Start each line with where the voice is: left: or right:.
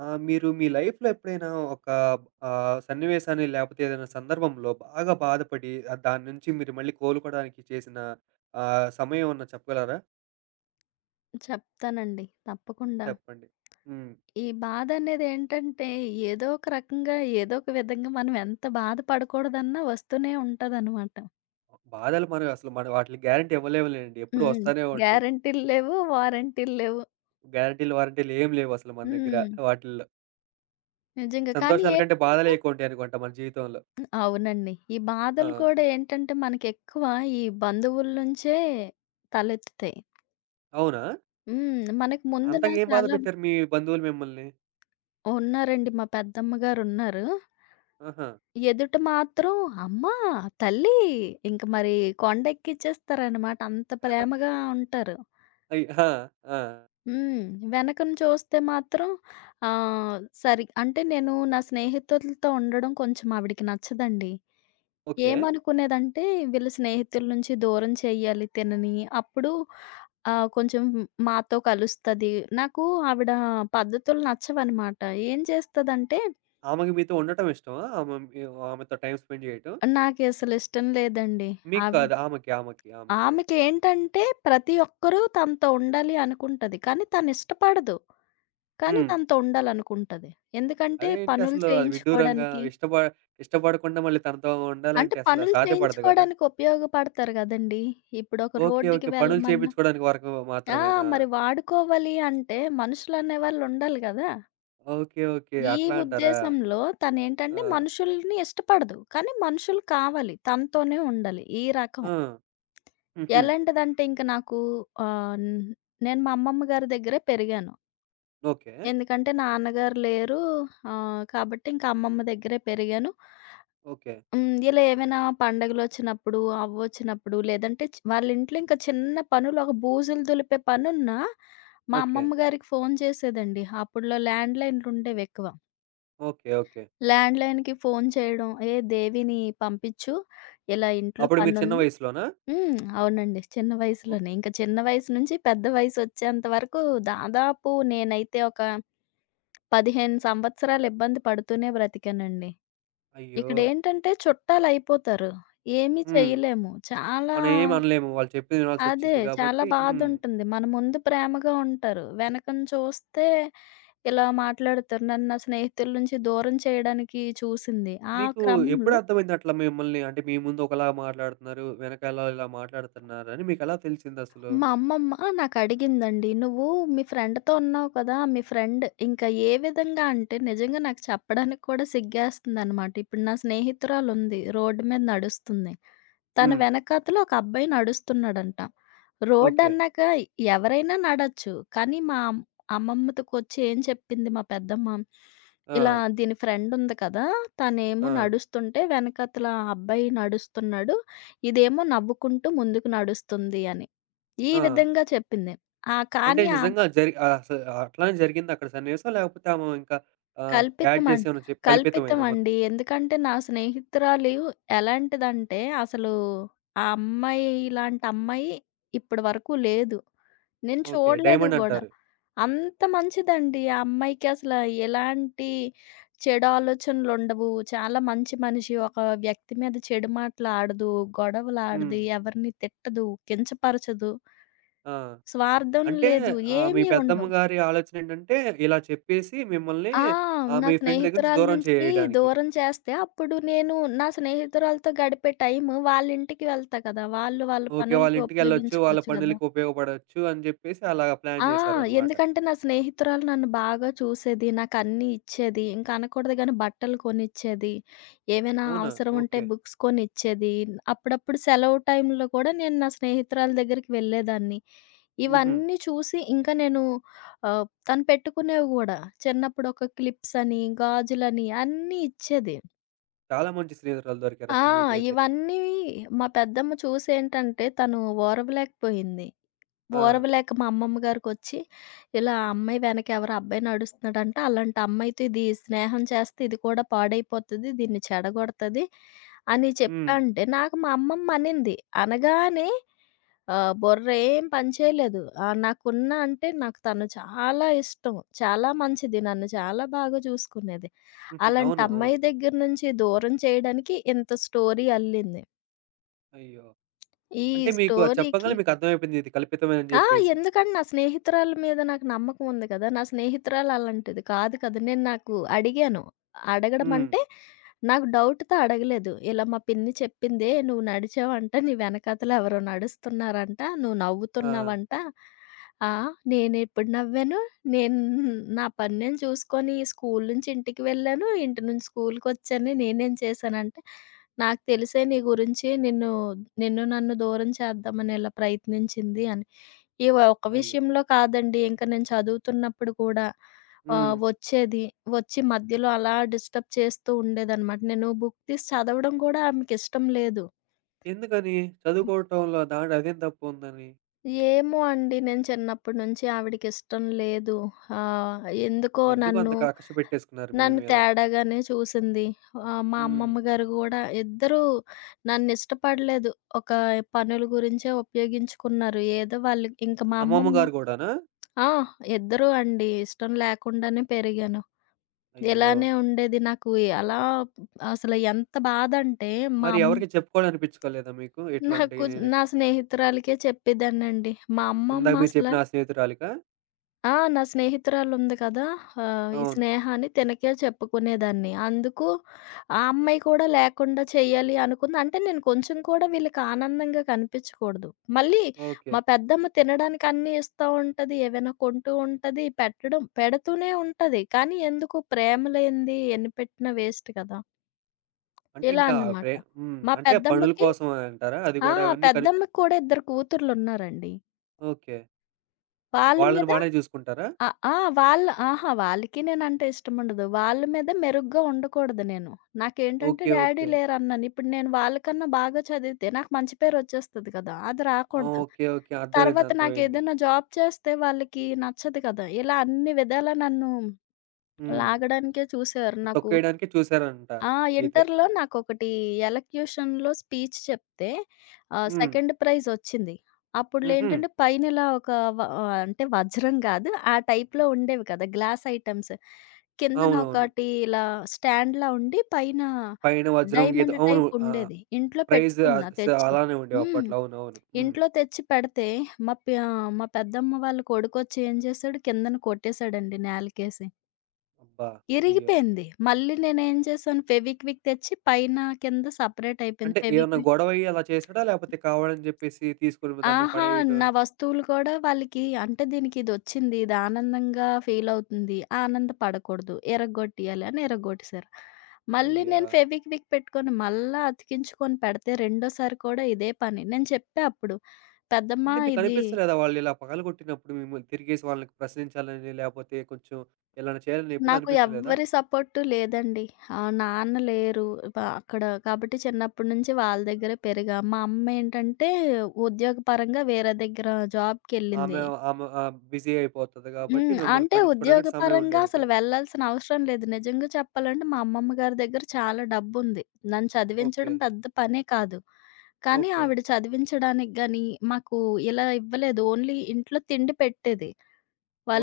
right: ఆ! మీరు మీ లైఫ్‌లో ఎప్పుడైనా ఒక సన్నివేశాన్ని లేపోతే ఏదైనా సందర్భంలో బాగా బాధపడి దాని నుంచి మీరు మళ్ళీ కోలుకోవడానికి చేసిన సమయం ఏమన్నా చెప్పగలరా?
left: చెప్తానండి. తప్పకుండా.
right: చెప్పండి. హ్మ్.
left: ఈ బాధనేదేంటంటే, ఏదో ఒక రకంగా, ఏదో ఒక విధంగా మనం ఎంత బాధపడకూడదన్నా వస్తూనే ఉంటదనమాట.
right: బాధలు మనం అసలు వాటికి గ్యారంటీ ఇవ్వలేములేండి. ఎప్పుడూ
left: హ్మ్.
right: వస్తానే ఉంటాయి.
left: గ్యారంటీలు లేవు, వారంటీలు లేవు.
right: గ్యారంటీలు, వారంటీలు ఏం లేవు అసలు మన దగ్గర
left: హ్మ్.
right: వాటిల్లో.
left: నిజంగా. కానీ
right: సంతోషాల కంటే
left: ఏంటంటే
right: బాధలే ఎక్కువుంటాయి అనుకుంట మన జీవితంలో.
left: అవునండి. ఈ
right: ఆ!
left: బాధలు కూడా ఏంటంటే, మనకెక్కువ ఈ బంధువుల నుంచే తలెత్తుతాయి.
right: అవునా?
left: హ్మ్. మనకు ముందున
right: అంతగా ఏం బాధ
left: చాలా
right: పెట్టారు మీ బంధువులు మిమ్మల్ని?
left: ఉన్నారండి. మా పెద్దమ్మ గారున్నారు.
right: ఆహా!
left: ఎదుట మాత్రం అమ్మ, తల్లి ఇంక మరి కొండెక్కిచ్చేస్తారనమాట. అంత ప్రేమగా ఉంటారు.
right: అయ్ ఆ! ఆ!
left: హ్మ్. వెనకన చూస్తే మాత్రం సరి అంటే నేను నా స్నేహితులతో ఉండడం కొంచెం ఆవిడకి నచ్చదండి.
right: ఓకే.
left: ఏమనుకునేదంటే వీళ్ళ స్నేహితుల నుంచి దూరం చేయాలి తినని. అప్పుడు కొంచెం మాతో కలుస్తది. నాకు ఆవిడ పద్ధతులు నచ్చవనమాట. ఏం చేస్తదంటే
right: ఆమెకి మీతో ఉండటం ఇష్టమా? ఆమె మీ ఆమెతో టైమ్ స్పెండ్ చేయటం?
left: నాకసలు ఇష్టం లేదండి.
right: మీకు
left: ఆవి
right: కాదు. ఆమెకి.
left: ఆమెకేంటంటే ప్రతి ఒక్కరూ తనతో ఉండాలి అనుకుంటది. కానీ తనిష్టపడదు. కానీ
right: హ్మ్.
left: తనతో ఉండాలనుకుంటది. ఎందుకంటే
right: అదేంటి
left: పనులు
right: అసలు అది విడ్డూరంగా
left: చేయించుకోవడానికి
right: ఇష్టపడకుండా మళ్ళీ తనతో
left: అంటే
right: ఉండాలంటే అసలు
left: పనులు
right: సాధ్యపడదు గదా!
left: చేయించుకోవడానికి ఉపయోగపడతారు గదండీ! ఇప్పుడొక
right: ఓకే. ఓకే.
left: రోడ్డుకి
right: పనులు
left: వెళ్ళమన్నా
right: చేపించుకోవడానికి వరకు
left: ఆ!
right: మాత్రమేనా?
left: మరి వాడుకోవాలి అంటే మనుషులనేవాళ్ళు ఉండాలి గదా!
right: ఓకే. ఓకే.
left: ఈ
right: అట్లా అంటారా?
left: ఉద్దేశంలో
right: ఆ!
left: తనేంటంటే మనుషుల్ని ఇష్టపడదు. కానీ మనుషులు కావాలి. తనతోనే ఉండాలి. ఈ రకం.
right: ఆ! హుహు.
left: ఎలాంటిదంటే ఇంక నాకు ఆహ్, నేను మా అమ్మమ్మ గారి దగ్గరే పెరిగాను.
right: ఓకే.
left: ఎందుకంటే నాన్నగారు లేరు. కాబట్టి ఇంక అమ్మమ్మ దగ్గరే పెరిగాను.
right: ఓకే.
left: హ్మ్. ఇలా ఏమైనా పండగలొచ్చినప్పుడు, అవ్వొచ్చినప్పుడు లేదంటే వాళ్ళింట్లో ఇంకా చిన్న పనులు ఒక బూజులు దులిపే పనున్నా మా
right: ఓకే.
left: అమ్మమ్మ గారికి ఫోను చేసేదండి. అప్పట్లో ల్యాండ్‌లైన్‌లుండేవెక్కువ.
right: ఓకే. ఓకే.
left: ల్యాండ్‌లైన్‌కి ఫోను చేయడం, "ఏ దేవిని పంపిచ్చు, ఇలా ఇంట్లో
right: అప్పుడు మీరు చిన్న
left: పనుంది".
right: వయసులోనా?
left: హ్మ్. అవునండి. చిన్న
right: ఓహ్!
left: వయసులోనే. ఇంక చిన్న వయసు నుంచి పెద్ద వయసొచ్చేంత వరకు దాదాపు నేనైతే ఒక 15 సంవత్సరాలు ఇబ్బంది పడుతూనే బ్రతికానండి.
right: అయ్యో!
left: ఇక్కడేంటంటే చుట్టాలయిపోతారు. ఏమీ
right: హ్మ్.
left: చెయ్యలేము. చాలా
right: మనం ఏమి అనలేము. వాళ్ళు చెప్పింది
left: అదే.
right: వినాల్సొచ్చిద్ది
left: చాలా
right: కాబట్టి. హ్మ్.
left: బాధుంటుంది. మన ముందు ప్రేమగా ఉంటారు. వెనకన చూస్తే ఇలా మాట్లాడుతారు. నన్ను నా స్నేహితుల నుంచి దూరం చేయడానికి చూసింది. ఆ
right: మీకు ఎప్పుడు
left: క్రమంలో
right: అర్థమైంది అట్లా మిమ్మల్ని అంటే మీ ముందు ఒకలా మాట్లాడుతున్నారు, వెనకాల ఇలా మాట్లాడుతున్నారని మీకెలా తెలిసిందసలు?
left: మా అమ్మమ్మ నాకడిగిందండి. "నువ్వు మీ ఫ్రెండ్‌తో ఉన్నావు కదా! మీ ఫ్రెండ్" ఇంకా ఏ విధంగా అంటే నిజంగా నాకు చెప్పడానికి కూడా సిగ్గేస్తుందనమాట. ఇప్పుడు నా స్నేహితురాలుంది. రోడ్డు మీద నడుస్తుంది. తన
right: హ్మ్.
left: వెనకాతల ఒక అబ్బాయి నడుస్తున్నాడంట.
right: ఓకే.
left: రోడ్డన్నాక ఎవరైనా నడచ్చు. కానీ మా అమ్ అమ్మమ్మతోకొచ్చి ఏం చెప్పింది మా పెద్దమ్మ, ఇలా
right: ఆ!
left: దీని ఫ్రెండుంది కదా! తనేమో
right: ఆ!
left: నడుస్తుంటే వెనకాతల ఆ అబ్బాయి నడుస్తున్నాడు. ఇదేమో నవ్వుకుంటూ ముందుకు నడుస్తుంది అని. ఈ
right: ఆ!
left: విధంగా చెప్పింది. ఆ!
right: అంటే
left: కానీ ఆ
right: నిజంగా జరి ఆహ్, అస అట్లానే జరిగిందక్కడ సన్నివేశం? లేకపోతే ఆమె ఇంకా యాడ్
left: కల్పితమం
right: చేసి ఏమన్నా చెప్ కల్పితమేనా మొత్తం?
left: కల్పితమండి. ఎందుకంటే, నా స్నేహితురాలు ఎలాంటిదంటే, అసలు ఆ అమ్మాయి ఇలాంటి అమ్మాయి ఇప్పటి వరకు లేదు. నేను
right: ఓకే.
left: చూడలేదు
right: డైమండ్
left: గూడా.
right: అంటారు.
left: అంత మంచిదండి. ఆ అమ్మాయికి ఎలాంటి చెడు ఆలోచనలుండవు. చాలా మంచి మనిషి. ఒక వ్యక్తి మీద చెడు మాటలాడదు,
right: హ్మ్.
left: గొడవలాడదు, ఎవరిని తిట్టదు, కించపరచదు,
right: ఆ!
left: స్వార్థం
right: అంటే
left: లేదు,
right: మీ
left: ఏమీ
right: పెద్దమ్మ
left: ఉండవు.
right: గారి ఆలోచనేంటంటే ఇలా చెప్పేసి మిమ్మల్ని
left: ఆ! నా
right: మీ ఫ్రెండ్ దగ్గర నుంచి
left: స్నేహితురాలు
right: దూరం
left: నుంచి
right: చేయడానికి.
left: దూరం చేస్తే అప్పుడు నేను నా స్నేహితురాలతో గడిపే టైము వాళ్ళింటికి వెళ్తా కదా! వాళ్ళు వాళ్ళ
right: ఓకే.
left: పనులకి
right: వాళ్ళింటికెళ్ళొచ్చు. వాళ్ళ
left: ఉపయోగించుకోవచ్చు గదా!
right: పనులకి ఉపయోగపడొచ్చు అని జెప్పేసి అలాగా ప్లాన్
left: ఆ!
right: జేశారనమాట.
left: ఎందుకంటే నా స్నేహితురాలు నన్ను బాగా చూసేది. నాకన్నీ ఇచ్చేది. ఇంక అనకూడదు గానీ బట్టలు కొనిచ్చేది. ఏమైనా
right: అవునా?
left: అవసరం ఉంటే
right: ఓకే.
left: బుక్స్ కొనిచ్చేది. అప్పుడప్పుడు సెలవు టైంలో కూడా నేను నా స్నేహితురాలు దగ్గరికి వెళ్ళేదాన్ని.
right: హుహు.
left: ఇవన్నీ చూసి ఇంకా నేను తను పెట్టుకునేవి గూడా. చిన్నప్పుడు ఒక క్లిప్సని, గాజులని అన్నీ ఇచ్చేది.
right: చాలా మంచి స్నేహితురాలు
left: ఆ!
right: దొరికారసలు మీకైతే.
left: ఇవన్నీ మా పెద్దమ్మ చూసేంటంటే తను ఓర్వలేకపోయింది.
right: ఆ!
left: ఓర్వలేక మా అమ్మమ్మ గారికొచ్చి, ఇలా ఆ అమ్మాయి వెనక ఎవరో అబ్బాయి నడుస్తున్నాడంట. అలాంటి అమ్మాయితో ఇది స్నేహం చేస్తే ఇది కూడా పాడైపోతది. దీన్ని చెడగొడతది అని
right: హ్మ్.
left: చెప్పంటే, నాకు మా అమ్మమ్మ అనింది. అనగానే బుర్ర ఏం పని చేయలేదు. నాకున్న అంటే నాకు తను చాలా ఇష్టం. చాలా మంచిది. నన్ను చాలా బాగా చూసుకునేది.
right: హుహు.
left: అలాంటి
right: అవును. అవును.
left: అమ్మాయి దగ్గర నుంచి దూరం చేయడానికి ఇంత స్టోరీ అల్లింది.
right: అయ్యో!
left: ఈ
right: అంటే మీకు అది
left: స్టోరీకి
right: చెప్పంగానే మీకర్థమైపోయింది ఇది కల్పితమే అని
left: ఆ!
right: జెప్పేసి.
left: ఎందుకంటే నా స్నేహితురాళ్ళ మీద నాకు నమ్మకం ఉంది కదా! నా స్నేహితురాలు అలాంటిది కాదు కదా! నాకు అడిగాను. అడగడం
right: హ్మ్.
left: అంటే నాకు డౌట్‌తో అడగలేదు. ఇలా మా పిన్ని చెప్పిందే నువ్వు నడిచావంట. నీ వెనకాతల ఎవరో నడుస్తున్నారంట. నువ్వు
right: ఆ!
left: నవ్వుతున్నావంట. ఆ! నేనెప్పుడు నవ్వాను? నేను నా పని నేను చూసుకొని స్కూల్ నుంచి ఇంటికి వెళ్ళాను. ఇంటి నుంచి స్కూల్‌కొచ్చాను. నేనేం చేశానంటే నాకు తెలిసే నీ గురించి నిన్ను నిన్ను నన్ను దూరం చేద్దామని ఇలా ప్రయత్నించింది అని. ఈ వ ఒక్క
right: అయ్యో!
left: విషయంలో కాదండి. ఇంక నేను చదువుతున్నప్పుడు కూడా
right: హ్మ్.
left: వచ్చేది. వచ్చి మధ్యలో అలా డిస్టర్బ్ చేస్తూ ఉండేదనమాట. నేను బుక్ తీసి చదవడం కూడా ఆమెకిష్టం లేదు.
right: ఎందుకని? చదువుకోవటంలో దాంట్లో అదేం తప్పుందని?
left: ఏమో అండి నేను చిన్నప్పటి నుంచి ఆవిడకిష్టం లేదు. ఎందుకో
right: ఎందుకు అంత కకృష పెట్టేసుకున్నారు మీ
left: నన్ను
right: మీద?
left: తేడాగానే చూసింది. మా
right: హ్మ్.
left: అమ్మమ్మ గారు గూడా ఇద్దరూ నన్నిష్టపడలేదు. ఒక పనుల గురించే ఉపయోగించుకున్నారు. ఏదో వాళ్ళు ఇంక మా
right: అమ్మమ్మ
left: అమ్మమ్మ
right: గారు గూడానా?
left: ఆ! ఇద్దరూ అండి. ఇష్టం లేకుండానే పెరిగాను.
right: అయ్యో!
left: ఇలానే ఉండేది. నాకు ఎలా అసలు ఎంత బాధంటే మా
right: మరి
left: అమ్
right: ఎవరికీ చెప్పుకోవాలనిపిచ్చుకోలేదా మీకు?
left: నాకు
right: ఇట్లాంటియి నేను
left: నా స్నేహితురాలికే చెప్పేదాన్నండి. మా అమ్మమ్మ
right: ఇందాక మీరు
left: అసల
right: చెప్పిన ఆ స్నేహితురాలికా?
left: ఆ! నా స్నేహితురాలుంది కదా! ఈ
right: అవును.
left: స్నేహ అని తినకే చెప్పుకునేదాన్ని. అందుకు ఆ అమ్మాయి కూడా లేకుండా చేయాలి అనుకుంది. అంటే నేను కొంచెం కూడా వీళ్ళకి ఆనందంగా కనిపించకూడదు. మళ్ళీ
right: ఓకే.
left: మా పెద్దమ్మ తినడానికి అన్నీ ఇస్తా ఉంటది. ఏవైనా కొంటూ ఉంటది. పెట్టడం పెడుతూనే ఉంటది. కానీ ఎందుకు ప్రేమ లేనిది ఎన్ని పెట్టినా వేస్ట్ కదా!
right: అంటే
left: ఇలా
right: ఇంకా
left: అన్నమాట.
right: ప్రే హ్మ్.
left: మా
right: అంటే పనుల
left: పెద్దమ్మకి
right: కోసం అంటారా? అది
left: ఆ!
right: గూడా అవన్నీ కని
left: పెద్దమ్మకి కూడా ఇద్దరు కూతుర్లున్నారండి.
right: ఓకే.
left: వాళ్ళ
right: వాళ్ళని
left: మీద
right: బానే చూసుకుంటారా?
left: ఆ! ఆ! వాళ్ళ అహా! వాళ్ళకి నేనంటే ఇష్టముండదు. వాళ్ళ మీద మెరుగ్గా ఉండకూడదు నేను. నాకేంటంటే
right: ఓకే.
left: Daddy
right: okay.
left: లేరన్నాను. ఇప్పుడు నేను వాళ్ళకన్నా బాగా చదివితే నాకు మంచి పేరొచ్చేస్తది కదా! అది
right: ఆ!
left: రాకూడదు.
right: ఓకే. ఓకే. అర్థమైంది.
left: తర్వాత
right: అర్థమైంది.
left: నాకేదైనా జాబ్ చేస్తే వాళ్ళకి నచ్చదు కదా! ఇలా అన్ని విధాలా నన్ను
right: హ్మ్.
left: లాగడానికే చూసారు. నాకు
right: తొక్కేయడానికే చూసారంట
left: ఆ!
right: అయితే.
left: ఇంటర్‌లో నాకొకటి ఎలక్యూషన్‌లో స్పీచ్ చెప్తే
right: హ్మ్.
left: సెకండ్ ప్రైజ్ వచ్చింది.
right: హుహు.
left: అప్పుడులేంటంటే పైన ఇలా ఒక అంటే వజ్రం గాదు. ఆ టైప్‌లో ఉండేవి కదా! Glass items. కిందన
right: అవునవును.
left: ఒకటి ఇలా స్టాండ్‌లా ఉండి పైన
right: పైన వజ్రం గీతం
left: డైమండ్
right: అవును.
left: టైప్
right: ఆ!
left: ఉండేది. ఇంట్లో
right: ప్రైజ్ ఆహ్,
left: పెట్టుకున్నా
right: స
left: తెచ్చి.
right: అలానే ఉండేవి
left: హ్మ్.
right: అప్పట్లో. అవునవును. హ్మ్.
left: ఇంట్లో తెచ్చి పెడితే మా ప్య మా పెద్దమ్మ వాళ్ళ కొడుకొచ్చి ఏం చేశాడు కిందన కొట్టేశాడండి నేలకేసి.
right: అబ్బా! అయ్యో!
left: ఇరిగిపోయింది. మళ్ళీ నేనేం చేశాను ఫెవిక్విక్ తెచ్చి పైన, కింద సెపరేట్ అయిపోయింది.
right: అంటే ఏమన్నా
left: ఫెవిక్విక్
right: గొడవయ్యి అలా చేసాడా? లేపోతే కావాలని జెప్పేసి తీసుకొని దాన్ని
left: అహా!
right: పడేయటం
left: నా వస్తువులు కూడా వాళ్ళకి అంటే దీనికి ఇదొచ్చింది. ఇది ఆనందంగా ఫీల్ అవుతుంది. ఆనందపడకూడదు. ఇరగ్గొట్టేయాలి అని ఇరగ్గొట్టేసారు. మళ్ళీ
right: అయ్యా!
left: నేను ఫెవిక్విక్ పెట్టుకొని మళ్ళా అతికించుకొని పెడితే రెండోసారి కూడా ఇదే పని. నేను చెప్పా అప్పుడు పెద్దమ్మా
right: అంటే
left: ఇది
right: మీకనిపిస్తలేదా వాళ్ళిలా పగలగొట్టినప్పుడు మిమ్మల్ని తిరిగేసి వాళ్ళని ప్రశ్నించాలని, లేపోతే కొంచెం ఏలైనా చేయాలని ఎప్పుడూ
left: నాకు
right: అనిపించలేదా?
left: ఎవ్వరి సపోర్టు లేదండి. నాన్న లేరు. అక్కడ కాబట్టి చిన్నప్పటి నుంచి వాళ్ళ దగ్గరే పెరిగా. మా అమ్మేంటంటే ఉద్యోగపరంగా వేరే దగ్గర
right: ఆమె
left: జాబ్‌కెళ్ళింది.
right: ఆమె బిజీ అయిపోతది గాబట్టి
left: హ్మ్.
right: మిమ్మల్ని
left: అంటే
right: పట్టించుకోడానికి సమయం
left: ఉద్యోగపరంగా
right: ఉండేది
left: అసలు
right: కాదు.
left: వెళ్ళాల్సిన అవసరం లేదు. నిజంగా చెప్పాలంటే మా అమ్మమ్మ గారి దగ్గర చాలా డబ్బుంది. నన్ను
right: ఓకే.
left: చదివించడం పెద్ద పనే కాదు. కానీ
right: ఓకే.
left: ఆవిడ చదివించడానికి గాని, మాకు ఇలా ఇవ్వలేదు. ఓన్లీ ఇంట్లో తిండి పెట్టేది.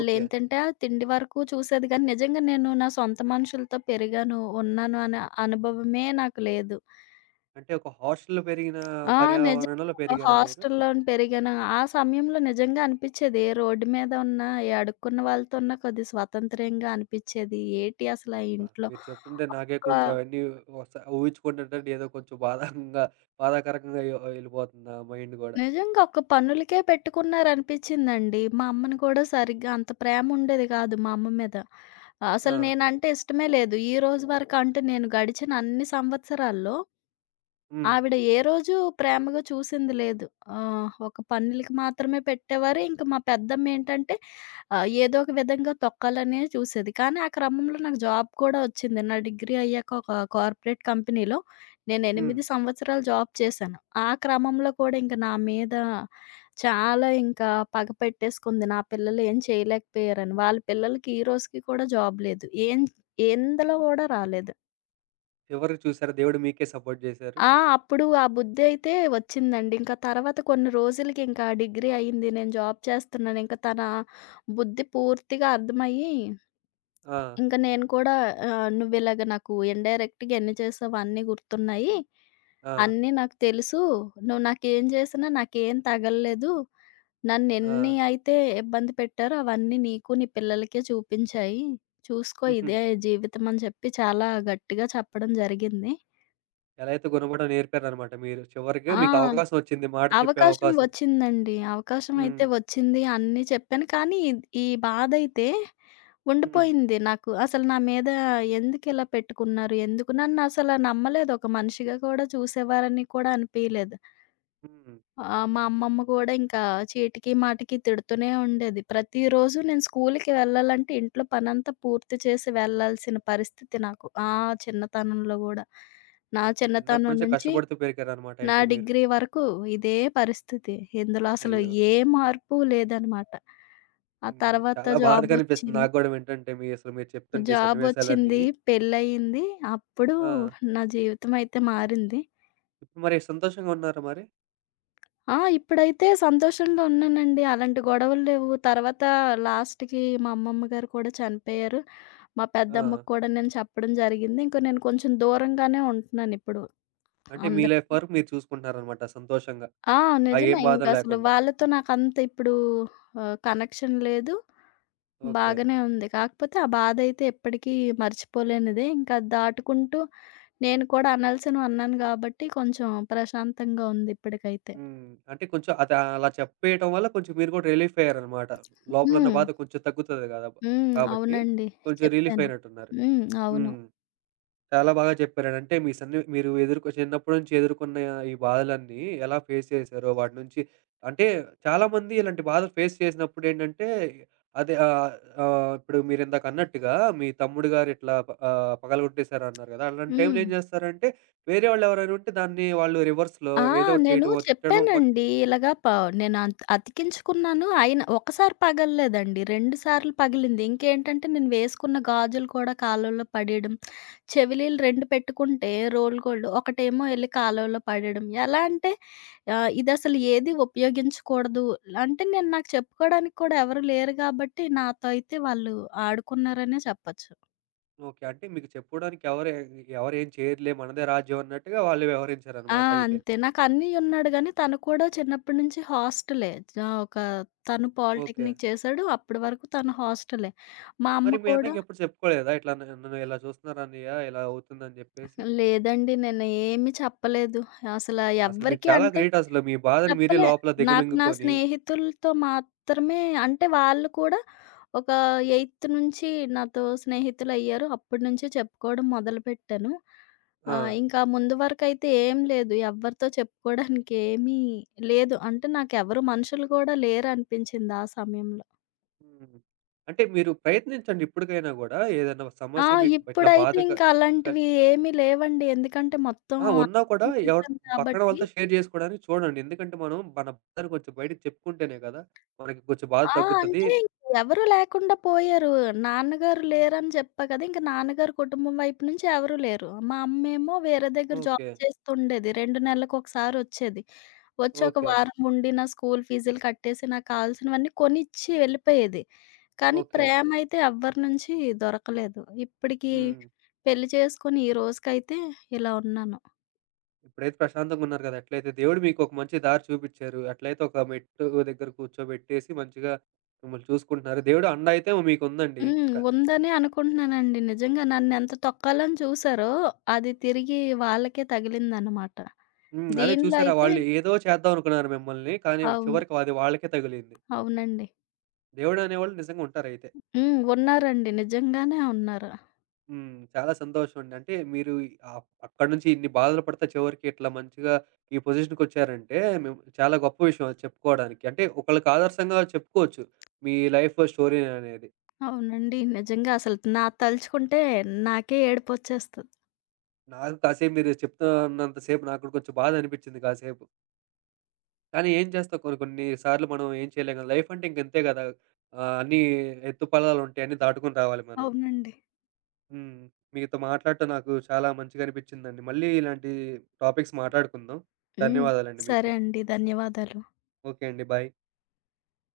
right: ఓకే.
left: ఆ తిండి వరకు చూసేది గానీ, నిజంగా నేను నా సొంత మనుషులతో పెరిగాను, ఉన్నాను అనే అనుభవమే నాకు లేదు.
right: అంటే ఒక హాస్టల్‌లో పెరిగిన
left: ఆ!
right: పర్యావరణంలో
left: నిజంగా
right: పెరిగారా మీరు?
left: హాస్టల్‌లోని పెరిగాను. ఆ సమయంలో నిజంగా అనిపిచ్చేది, ఏ రోడ్డు మీద ఉన్నా, ఏ అడుక్కున్న వాళ్ళతో ఉన్నా కొద్దిగా స్వతంత్రంగా అనిపిచ్చేది. ఏటి అసలా
right: అబ్బా!
left: ఇంట్లో
right: మీరు చెప్తుంటే నాకే
left: ఒక
right: కొంచెం అవన్నీ ఊహించుకుంటుంటేనే ఏదో కొంచెం బాధాకరంగా ఎళ్ళిపోతుంది నా మైండ్ గూడా.
left: నిజంగా ఒక పనులకే పెట్టుకున్నారనిపిచ్చిందండి. మా అమ్మని కూడా సరిగ్గా అంత ప్రేమ ఉండేది కాదు మా అమ్మ మీద.
right: ఆ!
left: అసలు నేనంటే ఇష్టమే లేదు. ఈరోజు వరకు అంటే నేను గడిచిన అన్ని సంవత్సరాల్లో
right: హ్మ్.
left: ఆవిడ ఏ రోజు ప్రేమగా చూసింది లేదు. ఒక పన్నులకి మాత్రమే పెట్టేవారు. ఇంక మా పెద్దమ్మేంటంటే ఏదో ఒక విధంగా తొక్కాలనే చూసేది. కానీ ఆ క్రమంలో నాకు జాబ్ కూడా వచ్చింది. నా డిగ్రీ అయ్యాక ఒక కార్పొరేట్ కంపెనీలో నేను
right: హ్మ్.
left: 8 సంవత్సరాలు జాబ్ చేశాను. ఆ క్రమంలో కూడా ఇంక నా మీద చాలా ఇంకా పగ పెట్టేసుకుంది. నా పిల్లలు ఏం చేయలేకపోయారని. వాళ్ళ పిల్లలకి ఈ రోజుకి కూడా జాబ్ లేదు. ఏం ఎందులో కూడా రాలేదు.
right: చివరికి చూసారా దేవుడు మీకే సపోర్ట్ జేశారు.
left: ఆ! అప్పుడు ఆ బుద్ధయితే వచ్చిందండి. ఇంకా తర్వాత కొన్ని రోజులకి ఇంకా డిగ్రీ అయింది. నేను జాబ్ చేస్తున్నాను. ఇంక తన బుద్ధి పూర్తిగా అర్థమయ్యి,
right: ఆ!
left: ఇంక నేను కూడా "నువ్విలాగ నాకు ఇండైరెక్ట్‌గా ఎన్ని చేసావో అన్నీ గుర్తున్నాయి.
right: ఆ!
left: అన్నీ నాకు తెలుసు. నువ్వు నాకేం చేసినా నాకేం తగలలేదు.
right: ఆ!
left: నన్నెన్ని అయితే ఇబ్బంది పెట్టారో అవన్నీ నీకు, నీ పిల్లలకే చూపించాయి. చూసుకో
right: హుహు.
left: ఇదే జీవితం" అని చెప్పి చాలా గట్టిగా చెప్పడం జరిగింది.
right: ఎలా అయితే గుణపడడం నేర్పారనమాట మీరు. చివరికి
left: ఆ!
right: మీకు అవకాశం వచ్చింది మాట చెప్పే
left: అవకాశం
right: అవకాశం.
left: వచ్చిందండి. అవకాశమైతే
right: హ్మ్.
left: వచ్చింది. అన్నీ చెప్పాను. కానీ ఈ బాధైతే
right: హ్మ్.
left: ఉండిపోయింది నాకు. అసలు నా మీద ఎందుకిలా పెట్టుకున్నారు? ఎందుకు నన్నసల నమ్మలేదు. ఒక మనిషిగా కూడా చూసేవారని కూడా అనిపియలేదు.
right: హ్మ్.
left: మా అమ్మమ్మ కూడా ఇంకా చీటికి మాటికి తిడుతూనే ఉండేది. ప్రతిరోజు నేను స్కూల్‌కి వెళ్ళాలంటే ఇంట్లో పనంతా పూర్తి చేసి వెళ్ళాల్సిన పరిస్థితి నాకు. ఆ చిన్నతనంలో గూడా. నా
right: చిన్నప్పటి
left: చిన్నతనం
right: నుంచే
left: నుంచి
right: కష్టపడుతూ పెరిగారనమాట
left: నా
right: అయితే మీరు.
left: డిగ్రీ వరకు ఇదే పరిస్థితి. ఇందులో అసలు
right: అయ్యో!
left: ఏ మార్పు లేదనమాట. ఆ
right: హ్మ్.
left: తర్వాత
right: చాలా బాధగా అనిపిస్తుంది
left: జాబొచ్చింది.
right: నాకు గూడా వింటుంటే మీ అసలు మీరు చెప్తుంటే ఈ సన్నివేశాలన్నీ.
left: జాబొచ్చింది, పెళ్లయింది. అప్పుడు
right: ఆ!
left: నా జీవితం అయితే మారింది.
right: ఇప్పుడు మరి సంతోషంగా ఉన్నారా మరి?
left: ఆ! ఇప్పుడైతే సంతోషంగా ఉన్నానండి. అలాంటి గొడవలు లేవు. తర్వాత లాస్ట్‌కి మా అమ్మమ్మ గారు కూడా చనిపోయారు. మా
right: ఆ!
left: పెద్దమ్మకి కూడా నేను చెప్పడం జరిగింది. ఇంక నేను కొంచెం దూరంగానే ఉంటున్నానిప్పుడు
right: అంటే మీ
left: అందరి
right: లైఫ్ వరకు మీరు చూసుకుంటున్నారనమాట సంతోషంగా.
left: ఆ!
right: ఆ
left: నిజమే.
right: ఏం బాధ
left: ఇంకసలు
right: లేకుండా.
left: వాళ్ళతో నాకంత ఇప్పుడు కనెక్షన్ లేదు.
right: ఓకే.
left: బాగానే ఉంది. కాకపోతే ఆ బాధయితే ఎప్పటికీ మర్చిపోలేనిదే. ఇంకా అది దాటుకుంటూ నేను కూడా అనాల్సినవి అన్నాను గాబట్టి కొంచెం ప్రశాంతంగా ఉంది ఇప్పటికైతే.
right: హ్మ్. అంటే కొంచెం అది అలా చెప్పేయటం వల్ల కొంచెం మీరు గూడా రిలీఫ్ అయ్యారనమాట. లోపలున్న
left: హ్మ్.
right: బాధ కొంచెం తగ్గుతది గదా!
left: హ్మ్.
right: కాబట్టి
left: అవునండి.
right: కొంచెం రిలీఫ్
left: చెప్పాను.
right: అయినట్టున్నారు.
left: హ్మ్. అవును.
right: హ్మ్. చాలా బాగా చెప్పారండి. అంటే మీ మీరు చిన్నప్పటి నుంచి ఎదుర్కొన్న ఈ బాధలన్నీ ఎలా ఫేస్ చేశారో వాటి నుంచి అంటే చాలామంది ఇలాంటి బాధలు ఫేస్ చేసినప్పుడేంటంటే అదే ఇప్పుడు మీరిందాక అన్నట్టుగా మీ తమ్ముడు గారు ఇట్లా పగలగొట్టేసారన్నారు గదా! అలాంటి టైంలో
left: హ్మ్.
right: ఏం జేస్తారంటే వేరే వాళ్ళెవరైనా ఉంటే దాన్ని వాళ్ళు రివర్స్‌లో
left: ఆ!
right: ఏదో ఒకటి
left: నేను
right: చేయటమో, తిట్టడమో కొ
left: చెప్పానండి. ఇలాగ ప నేను అతికించుకున్నాను. అయినా ఒకసారి పగలలేదండి. 2 సార్లు పగిలింది. ఇంకేంటంటే నేను వేసుకున్న గాజులు కూడా కాలువలో పడేయడం చెవిలీలు 2 పెట్టుకుంటే రోల్ గోల్డ్. ఒకటేమో ఎళ్లి కాలువలో పడేయడం. ఎలా అంటే ఇదసలు ఏది ఉపయోగించకూడదు. అంటే నేను నాకు చెప్పుకోవడానికి కూడా ఎవరు లేరు కాబట్టి నాతో అయితే వాళ్ళు ఆడుకున్నారనే చెప్పొచ్చు.
right: ఓకే. అంటే మీకు చెప్పుకోడానికి ఎవరు ఎవరు ఏం చేయరులే మనదే రాజ్యం అన్నట్టుగా వాళ్ళు
left: ఆ!
right: వ్యవహరించారనమాట అయితే.
left: అంతే. నాకు అన్నయ్య ఉన్నాడు గానీ తను కూడా చిన్నప్పటి నుంచి హాస్టలే. ఆ! ఒక తను
right: ఓకే.
left: పాలిటెక్నిక్ చేశాడు. అప్పటి వరకు తను హాస్టలే. మా అమ్మ
right: మరి మీ
left: కూడా
right: అన్నయ్యకి ఎప్పుడు చెప్పుకోలేదా? ఇట్లా నన్ను నన్ను ఇలా చూస్తున్నారు అన్నయ్య, ఇలా అవుతుందని చెప్పేసి?
left: లేదండి. నేను ఏమి చెప్పలేదు. అసల
right: అసలు మీరు
left: ఎవ్వరికీ
right: చాలా
left: అంటే
right: గ్రేట్ అసలు. మీ బాధని మీరే
left: చెప్పలే.
right: లోపల
left: నాకు నా
right: దిగమింగుకొని
left: స్నేహితులతో మాత్రమే అంటే వాళ్ళు కూడా ఒక 8థ్ నుంచి నాతో స్నేహితులయ్యారు. అప్పటి నుంచే చెప్పుకోవడం మొదలుపెట్టాను.
right: ఆ!
left: ఇంకా ముందు వరకైతే ఏం లేదు. ఎవ్వరితో చెప్పుకోవడానికి ఏమీ లేదు. అంటే నాకెవరు మనుషులు కూడా లేరనిపించింది ఆ సమయంలో.
right: హ్మ్. అంటే మీరు ప్రయత్నించండి ఇప్పటికైనా గూడా ఏదైనా
left: ఆ!
right: సమస్య మీకు ఇట్లా బాధ
left: ఇప్పుడైతే
right: క
left: ఇంకా
right: కల్
left: అలాంటివి ఏమీ లేవండి. ఎందుకంటే మొత్తం
right: ఆ! ఉన్నా కూడా
left: అర్పణ
right: ఎవరి
left: చేశాను
right: పక్కన
left: కాబట్టి
right: వాళ్ళతో షేర్ జేసుకోవడానికి చూడండి. ఎందుకంటే మనం మన బాధని కొంచెం బయటకి చెప్పుకుంటేనే కదా! మనకి కొంచెం బాధ
left: ఆ!
right: తగ్గుతది.
left: అంటే ఎవరు లేకుండా పోయారు. నాన్నగారు లేరని చెప్పా కదా! ఇంక నాన్నగారి కుటుంబం వైపు నుంచి ఎవరు లేరు. మా అమ్మేమో వేరే దగ్గర జాబ్
right: ఓకే.
left: చేస్తుండేది. 2 నెలలకొకసారొచ్చేది. వచ్చి ఒక
right: ఓకే.
left: వారం ఉండి నా స్కూల్ ఫీజులు కట్టేసి నాకు కావాల్సినవన్నీ కొనిచ్చి వెళ్ళిపోయేది. కానీ
right: ఓకే.
left: ప్రేమైతే ఎవ్వరి నుంచి దొరకలేదు. ఇప్పటికి
right: హ్మ్.
left: పెళ్లి చేసుకొని ఈ రోజుకైతే ఇలా ఉన్నాను.
right: ఇప్పుడైతే ప్రశాంతంగున్నారు కదా! అట్లయితే దేవుడు మీకొక మంచి దారి చూపిచ్చారు. అట్లయితే ఒక మెట్టు దగ్గర కూర్చోబెట్టేసి మంచిగా మిమ్మల్ని చూసుకుంటున్నారు. దేవుడు అండ అయితే మీకుందండి.
left: హ్మ్.
right: క
left: ఉందనే అనుకుంటున్నానండి. నిజంగా నన్నెంత తొక్కాలని చూసారో అది తిరిగి వాళ్ళకే తగిలిందనమాట.
right: హ్మ్. అదే
left: దీనిలో
right: చూసారా
left: అయితే
right: వాళ్ళు ఏదో చేద్దాం అనుకున్నారు మిమ్మల్ని. కానీ
left: అవును.
right: చివరికి అది వాళ్ళకే తగిలింది.
left: అవునండి.
right: దేవుడనేవాళ్ళు నిజంగా ఉంటారయితే.
left: హ్మ్. ఉన్నారండి. నిజంగానే ఉన్నారు.
right: హ్మ్. చాలా సంతోషమండి. అంటే మీరు అక్కడి నుంచి ఇన్ని బాధలు పడతా చివరికి ఇట్లా మంచిగా ఈ పొజిషన్‌కొచ్చారంటే మేము చాలా గొప్ప విషయం అది చెప్పుకోవడానికి. అంటే ఒకళ్ళకి ఆదర్శంగా చెప్పుకోవచ్చు. మీ లైఫ్ స్టోరీ అనేది.
left: అవునండి. నిజంగా అసలు నా తలుచుకుంటే నాకే ఏడుపొచ్చేస్తది.
right: నాకు కాసేపు మీరు చెప్తున్నంత సేపు నాకు కూడా కొంచెం బాధ అనిపించింది కాసేపు. కానీ ఏం చేస్తాం కొన్ని కొన్ని సార్లు మనం ఏం చేయలేం కదా! లైఫ్ అంటే ఇంక ఇంతే కదా! అన్నీ ఎత్తుపల్లాలుంటాయి. అన్నీ దాటుకొని రావాలి మనం.
left: అవునండి.
right: హ్మ్. మీతో మాట్లాడటం నాకు చాలా మంచిగా అనిపించిందండి. మళ్ళీ ఇలాంటి టాపిక్స్ మాట్లాడుకుందాం.
left: హ్మ్.
right: ధన్యవాదాలండి మీకు.
left: సరే అండి. ధన్యవాదాలు.
right: ఓకే అండి. బాయ్.